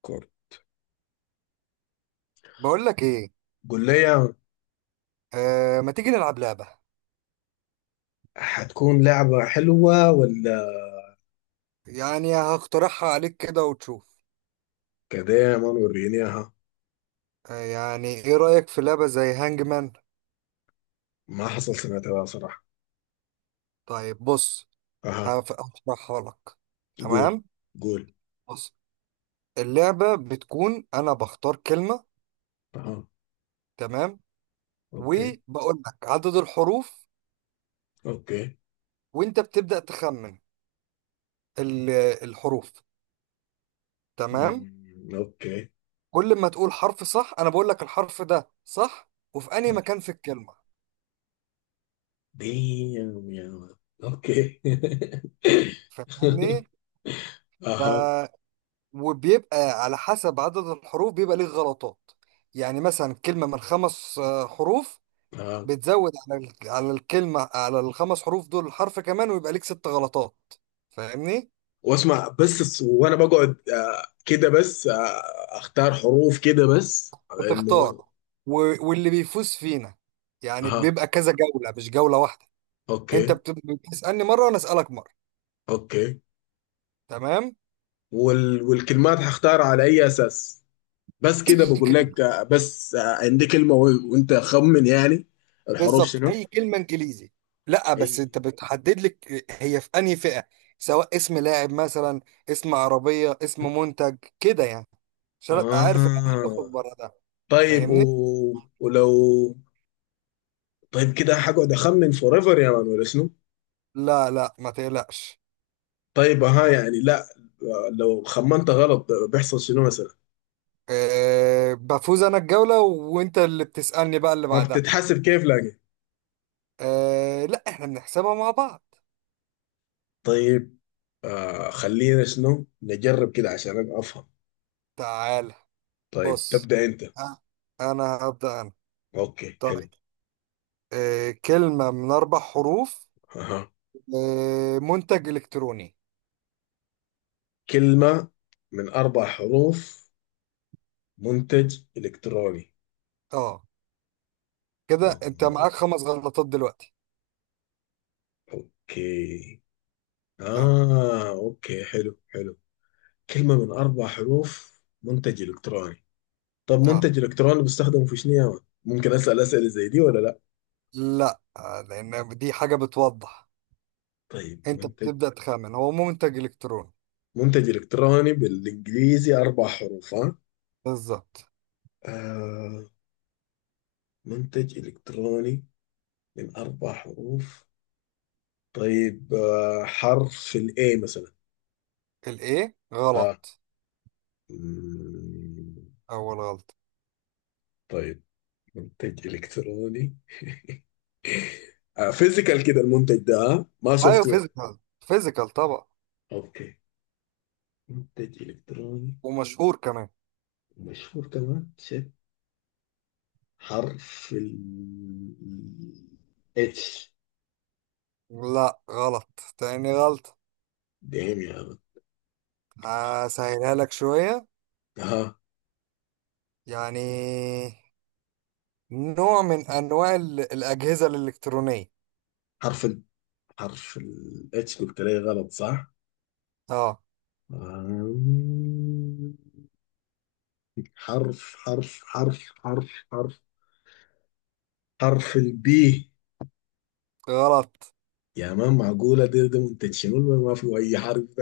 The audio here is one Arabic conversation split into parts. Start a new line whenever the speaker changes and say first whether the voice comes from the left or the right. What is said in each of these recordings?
left: كورة.
right: بقول لك ايه.
left: قول لي يا-.
right: آه، ما تيجي نلعب لعبة؟
left: هتكون لعبة حلوة ولا
right: يعني هقترحها عليك كده وتشوف.
left: كده؟ ما ورينيها.
right: آه، يعني ايه رأيك في لعبة زي هانج مان؟
left: ما حصل سمعتها صراحة.
right: طيب بص،
left: اها.
right: هشرحها لك.
left: قول
right: تمام.
left: قول.
right: بص، اللعبة بتكون انا بختار كلمة.
left: اها.
right: تمام.
left: اوكي.
right: وبقول لك عدد الحروف،
left: اوكي.
right: وانت بتبدأ تخمن ال- الحروف. تمام.
left: اوكي.
right: كل ما تقول حرف صح انا بقول لك الحرف ده صح وفي انهي مكان في الكلمة.
left: ديم يا ولد. اوكي.
right: فاهمني؟
left: اها.
right: وبيبقى على حسب عدد الحروف بيبقى ليه غلطات. يعني مثلا كلمة من خمس حروف،
left: اها.
right: بتزود على على الكلمة، على الخمس حروف دول حرف كمان، ويبقى ليك ست غلطات. فاهمني؟
left: واسمع بس الس- وانا بقعد كده بس اختار حروف كده بس على انه.
right: بتختار. واللي بيفوز فينا، يعني
left: اها.
right: بيبقى كذا جولة مش جولة واحدة. انت
left: اوكي.
right: بتسألني مرة وانا اسألك مرة.
left: اوكي.
right: تمام؟
left: وال... والكلمات هختار على اي اساس؟ بس كده
right: اي
left: بقول لك
right: كلمة.
left: بس عندي كلمة و... وانت خمن يعني الحروف
right: بالظبط
left: شنو.
right: اي كلمه انجليزي. لا
left: اي.
right: بس انت بتحدد لك هي في انهي فئه، سواء اسم لاعب مثلا، اسم عربيه، اسم منتج كده يعني. عشان ابقى عارف ان انا مش هخرج
left: اه
right: بره ده.
left: طيب و...
right: فاهمني.
left: ولو طيب كده هقعد اخمن فور ايفر يا مان ولا شنو؟
right: لا لا، ما تقلقش.
left: طيب ها يعني لا. لو خمنت غلط بيحصل شنو مثلا؟
right: أه، بفوز انا الجوله وانت اللي بتسالني بقى اللي
left: ما
right: بعدها.
left: بتتحسب كيف لكن؟
right: أه لا، احنا بنحسبها مع بعض.
left: طيب آه، خلينا شنو نجرب كده عشان أنا افهم.
right: تعال.
left: طيب
right: بص.
left: تبدأ انت.
right: ها، انا هبدا انا.
left: اوكي
right: طيب.
left: حلو.
right: أه، كلمه من اربع حروف. أه، منتج الكتروني.
left: كلمة من 4 حروف منتج إلكتروني.
right: اه. كده
left: آه،
right: انت معاك خمس غلطات دلوقتي.
left: أوكي.
right: خمن.
left: آه أوكي حلو حلو. كلمة من أربع حروف منتج إلكتروني. طب
right: اه
left: منتج إلكتروني بيستخدم في شنو يا مان؟ ممكن أسأل أسئلة زي دي ولا لا؟
right: لا، لان دي حاجة بتوضح.
left: طيب
right: انت
left: منتج.
right: بتبدأ تخمن هو منتج الكتروني.
left: منتج إلكتروني بالإنجليزي 4 حروف ها؟
right: بالظبط.
left: آه. منتج إلكتروني من أربع حروف. طيب آه، حرف الإيه مثلا.
right: الايه
left: آه.
right: غلط.
left: مم.
right: اول غلط.
left: طيب منتج إلكتروني. آه فيزيكال كده المنتج ده ها؟ ما
right: ايوه
left: سوفت وير.
right: فيزيكال، فيزيكال طبعا.
left: اوكي. منتج إلكتروني
right: ومشهور كمان.
left: مشهور كمان شيت. حرف ال اتش.
right: لا غلط، تاني غلط.
left: دايم يا ولد.
right: هسهلها لك شوية.
left: ها.
right: يعني نوع من انواع الاجهزة الالكترونية.
left: حرف ال. حرف ال اتش قلت لي غلط صح؟
right: اه
left: آم، حرف حرف البي.
right: غلط.
left: يا مان معقولة ده منتج شنو؟ ما فيه أي حرف.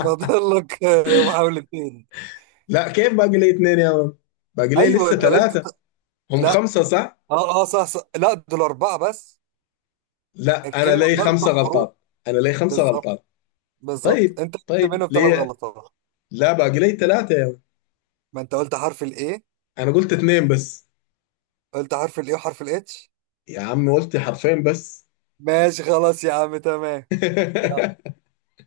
right: فاضل لك محاولتين.
left: لا كيف باقي لي اتنين يا مان؟ باقي لي
right: ايوه
left: لسه
right: انت قلت.
left: ثلاثة. هم
right: لا
left: خمسة صح؟
right: اه، اه صح، صح لا دول اربعه بس.
left: لا أنا
right: الكلمه
left: لي
right: باربع
left: خمسة
right: حروف.
left: غلطات أنا لي خمسة
right: بالظبط.
left: غلطات.
right: بالظبط،
left: طيب
right: انت قلت
left: طيب
right: منهم ثلاث
left: ليه؟
right: غلطات.
left: لا باقي لي ثلاثة يا مان.
right: ما انت قلت حرف الايه.
left: أنا قلت اتنين بس.
right: قلت حرف الايه وحرف الاتش.
left: يا عم قلت حرفين بس.
right: ماشي خلاص يا عم، تمام. يلا.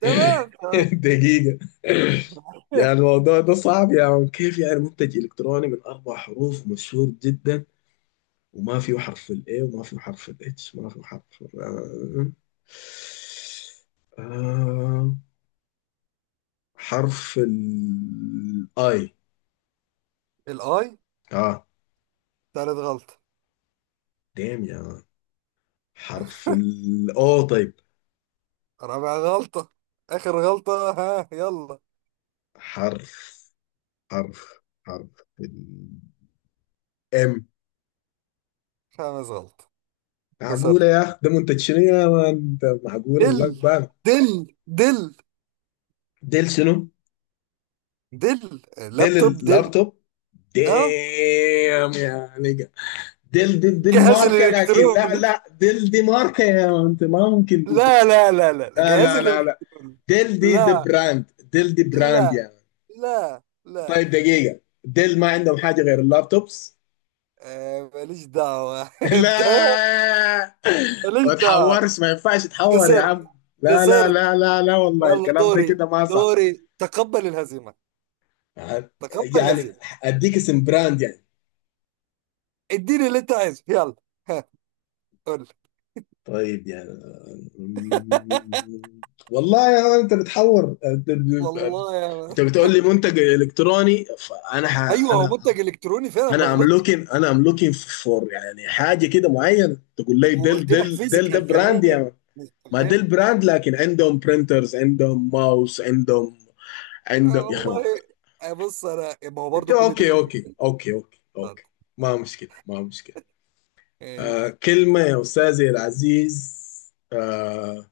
right: تمام، تمام.
left: دقيقة. يعني الموضوع ده صعب يا عم. كيف يعني منتج إلكتروني من أربع حروف مشهور جدا وما فيه حرف ال A وما فيه حرف ال H ما فيه حرف ال-. آه. حرف الاي.
right: الاي.
left: اه.
right: ثالث غلطه.
left: دام يا. حرف الاو طيب.
right: رابع غلطه، اخر غلطه، ها يلا.
left: حرف حرف حرف الام.
right: خامس غلطه. خسرت.
left: معقولة يا اخ؟ ده منتج شنو يا مان؟ انت معقولة
right: دل.
left: والله بان.
right: دل. دل.
left: ديل شنو؟
right: دل.
left: ديل
right: لابتوب دل.
left: اللابتوب.
right: اه.
left: دام يا نيجا. ديل دي
right: جهاز
left: الماركة لكن لا
right: الالكتروني.
left: لا ديل دي ماركة يا مان. انت ما ممكن دي.
right: لا لا لا لا،
left: لا
right: جهاز
left: لا لا لا.
right: الالكتروني.
left: ديل دي
right: لا
left: براند. ديل دي براند
right: لا
left: يا.
right: لا لا
left: طيب
right: لا.
left: دقيقة، ديل ما عندهم حاجة غير اللابتوبس.
right: آه، ماليش دعوة. انت.
left: لا. ما
right: ماليش دعوة.
left: تحورش. ما ينفعش تحور يا
right: خسرت.
left: عم. لا لا
right: خسرت.
left: لا لا لا والله
right: يلا
left: الكلام ده
right: دوري.
left: كده ما صح.
right: دوري، تقبل الهزيمة. تقبل
left: يعني
right: الهزيمة.
left: اديك اسم براند يعني.
right: اديني اللي انت عايزه يلا. ها. قول لي.
left: طيب يعني والله يا مان انت بتحور.
right: والله يا ما.
left: انت بتقول لي منتج الكتروني فانا ح...
right: ايوه هو
left: انا،
right: منتج الكتروني فعلا، ما
left: انا ام
right: غلطت.
left: لوكين، انا ام لوكين فور يعني حاجه كده معينه، تقول لي ديل
right: وقلت لك
left: ديل ديل ده
right: فيزيكال
left: براند
right: كمان.
left: يعني. ما ده
right: نستخدمه.
left: البراند لكن عندهم برينترز عندهم ماوس عندهم.
right: آه
left: عندهم يا اخي ما.
right: والله. آه بص، انا ما هو
left: انت
right: برضه كل دي
left: اوكي
right: منتج.
left: اوكي اوكي اوكي
right: طب،
left: اوكي. ما مشكله ما مشكله. آه
right: ماشي.
left: كلمه يا استاذي العزيز آه،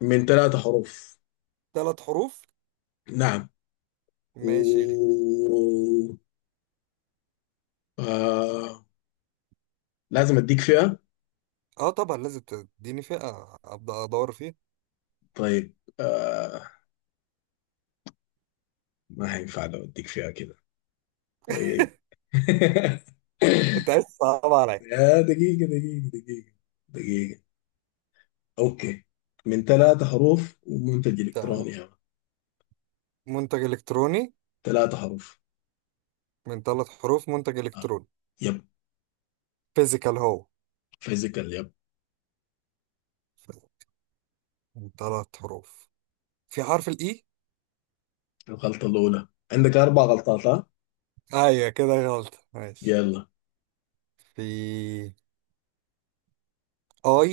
left: من 3 حروف.
right: ثلاث حروف.
left: نعم. و
right: ماشي.
left: آه، لازم اديك فيها.
right: اه طبعا لازم تديني فئة ابدا ادور فيها.
left: طيب آه، ما هينفع لو اديك فيها كده. طيب.
right: انت عايز تصعب عليا.
left: يا دقيقة دقيقة دقيقة. دقيقة. اوكي. من ثلاثة حروف ومنتج
right: تمام.
left: الكتروني يعني
right: منتج الكتروني.
left: 3 حروف.
right: من ثلاث حروف منتج
left: آه.
right: الكتروني.
left: يب.
right: فيزيكال هو.
left: فيزيكال يب.
right: من ثلاث حروف. في حرف الاي.
left: الغلطة الأولى عندك 4 غلطات ها.
right: ايوه كده غلط، ماشي.
left: يلا.
right: في. اي.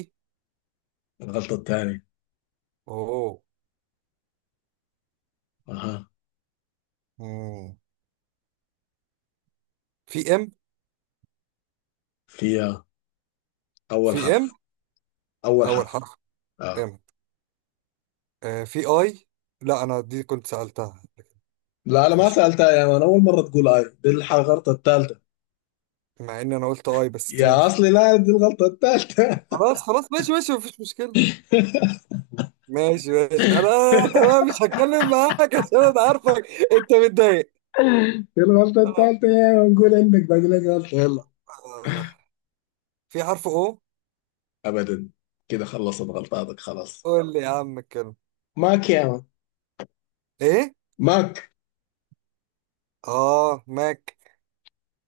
left: الغلطة الثانية.
right: اوه.
left: أها.
right: مم. في ام.
left: فيها. أول
right: في ام
left: حرف. أول
right: اول
left: حرف.
right: حرف.
left: آه.
right: ام. في اي. لا انا دي كنت سألتها.
left: لا أنا ما
right: فيش.
left: سألتها يا مان، أول مرة تقول آي. دي الح-، الغلطة الثالثة.
right: مع ان انا قلت اي بس
left: يا
right: ماشي.
left: أصلي لا، دي الغلطة الثالثة.
right: خلاص خلاص، ماشي ماشي، مفيش مشكلة. ماشي ماشي انا. تمام، مش هتكلم معاك عشان انا عارفك. انت متضايق.
left: دي الغلطة الثالثة يا مان. قول عندك باقي لك غلطة. يلا.
right: آه. في حرف او.
left: أبدا. كده خلصت غلطاتك خلاص.
right: قول لي يا عم الكلمة.
left: ماك يا مان.
right: ايه.
left: ماك.
right: اه ماك.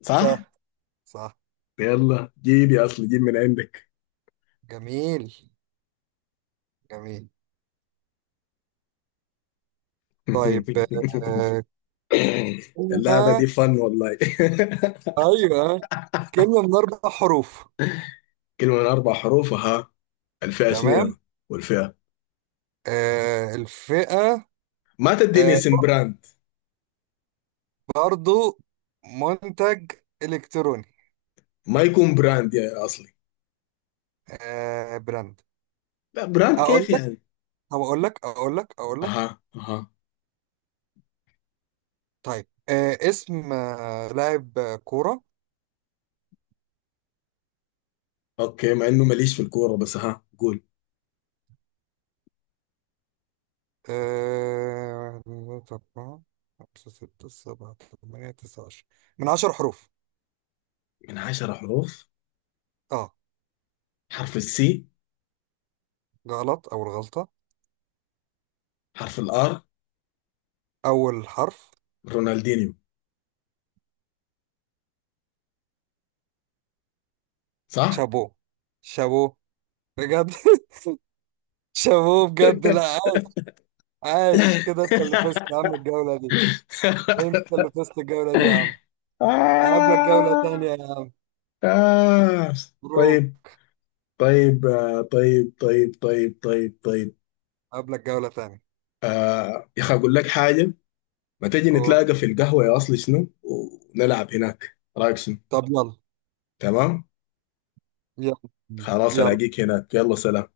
left: صح؟
right: صح. صح.
left: يلا جيب يا اصل، جيب من عندك.
right: جميل. جميل. طيب. آه.
left: اللعبة دي
right: كلمة.
left: فن والله.
right: ايوه، كلمة من اربع حروف.
left: كلمة من أربع حروف ها. الفئة شنو
right: تمام.
left: يا؟ والفئة؟
right: آه، الفئة.
left: ما تديني
right: آه،
left: اسم براند.
right: برضو منتج الكتروني.
left: ما يكون براند يا أصلي.
right: آه، براند.
left: لا براند
right: اقول
left: كيف
right: لك.
left: يعني؟
right: طب اقول لك، اقول لك، اقول لك.
left: أها أها.
right: طيب اسم لاعب كورة.
left: أوكي مع إنه ماليش في الكورة بس ها قول.
right: واحد اتنين تلاتة أربعة، خمسة ستة سبعة، تمانية تسعة 10. من 10 حروف.
left: من 10 حروف.
right: اه
left: حرف السي.
right: غلط، أول غلطة.
left: حرف الآر.
right: أول حرف.
left: رونالدينيو صح؟
right: شابو. شابو. بجد. شابو بجد، لا عاش. عاش كده، انت اللي فزت يا عم الجولة دي. انت اللي فزت الجولة دي يا عم. هقابلك جولة تانية
left: آه.
right: يا عم.
left: آه.
right: مبروك.
left: طيب. طيب طيب طيب طيب طيب طيب.
right: هقابلك جولة تانية.
left: آه يا اخي اقول لك حاجه. ما تجي
right: أوه.
left: نتلاقى في القهوه يا اصلي شنو؟ ونلعب هناك، رايك شنو؟
right: طب يلا.
left: تمام.
right: يلا
left: خلاص
right: يلا.
left: الاقيك هناك، يلا سلام.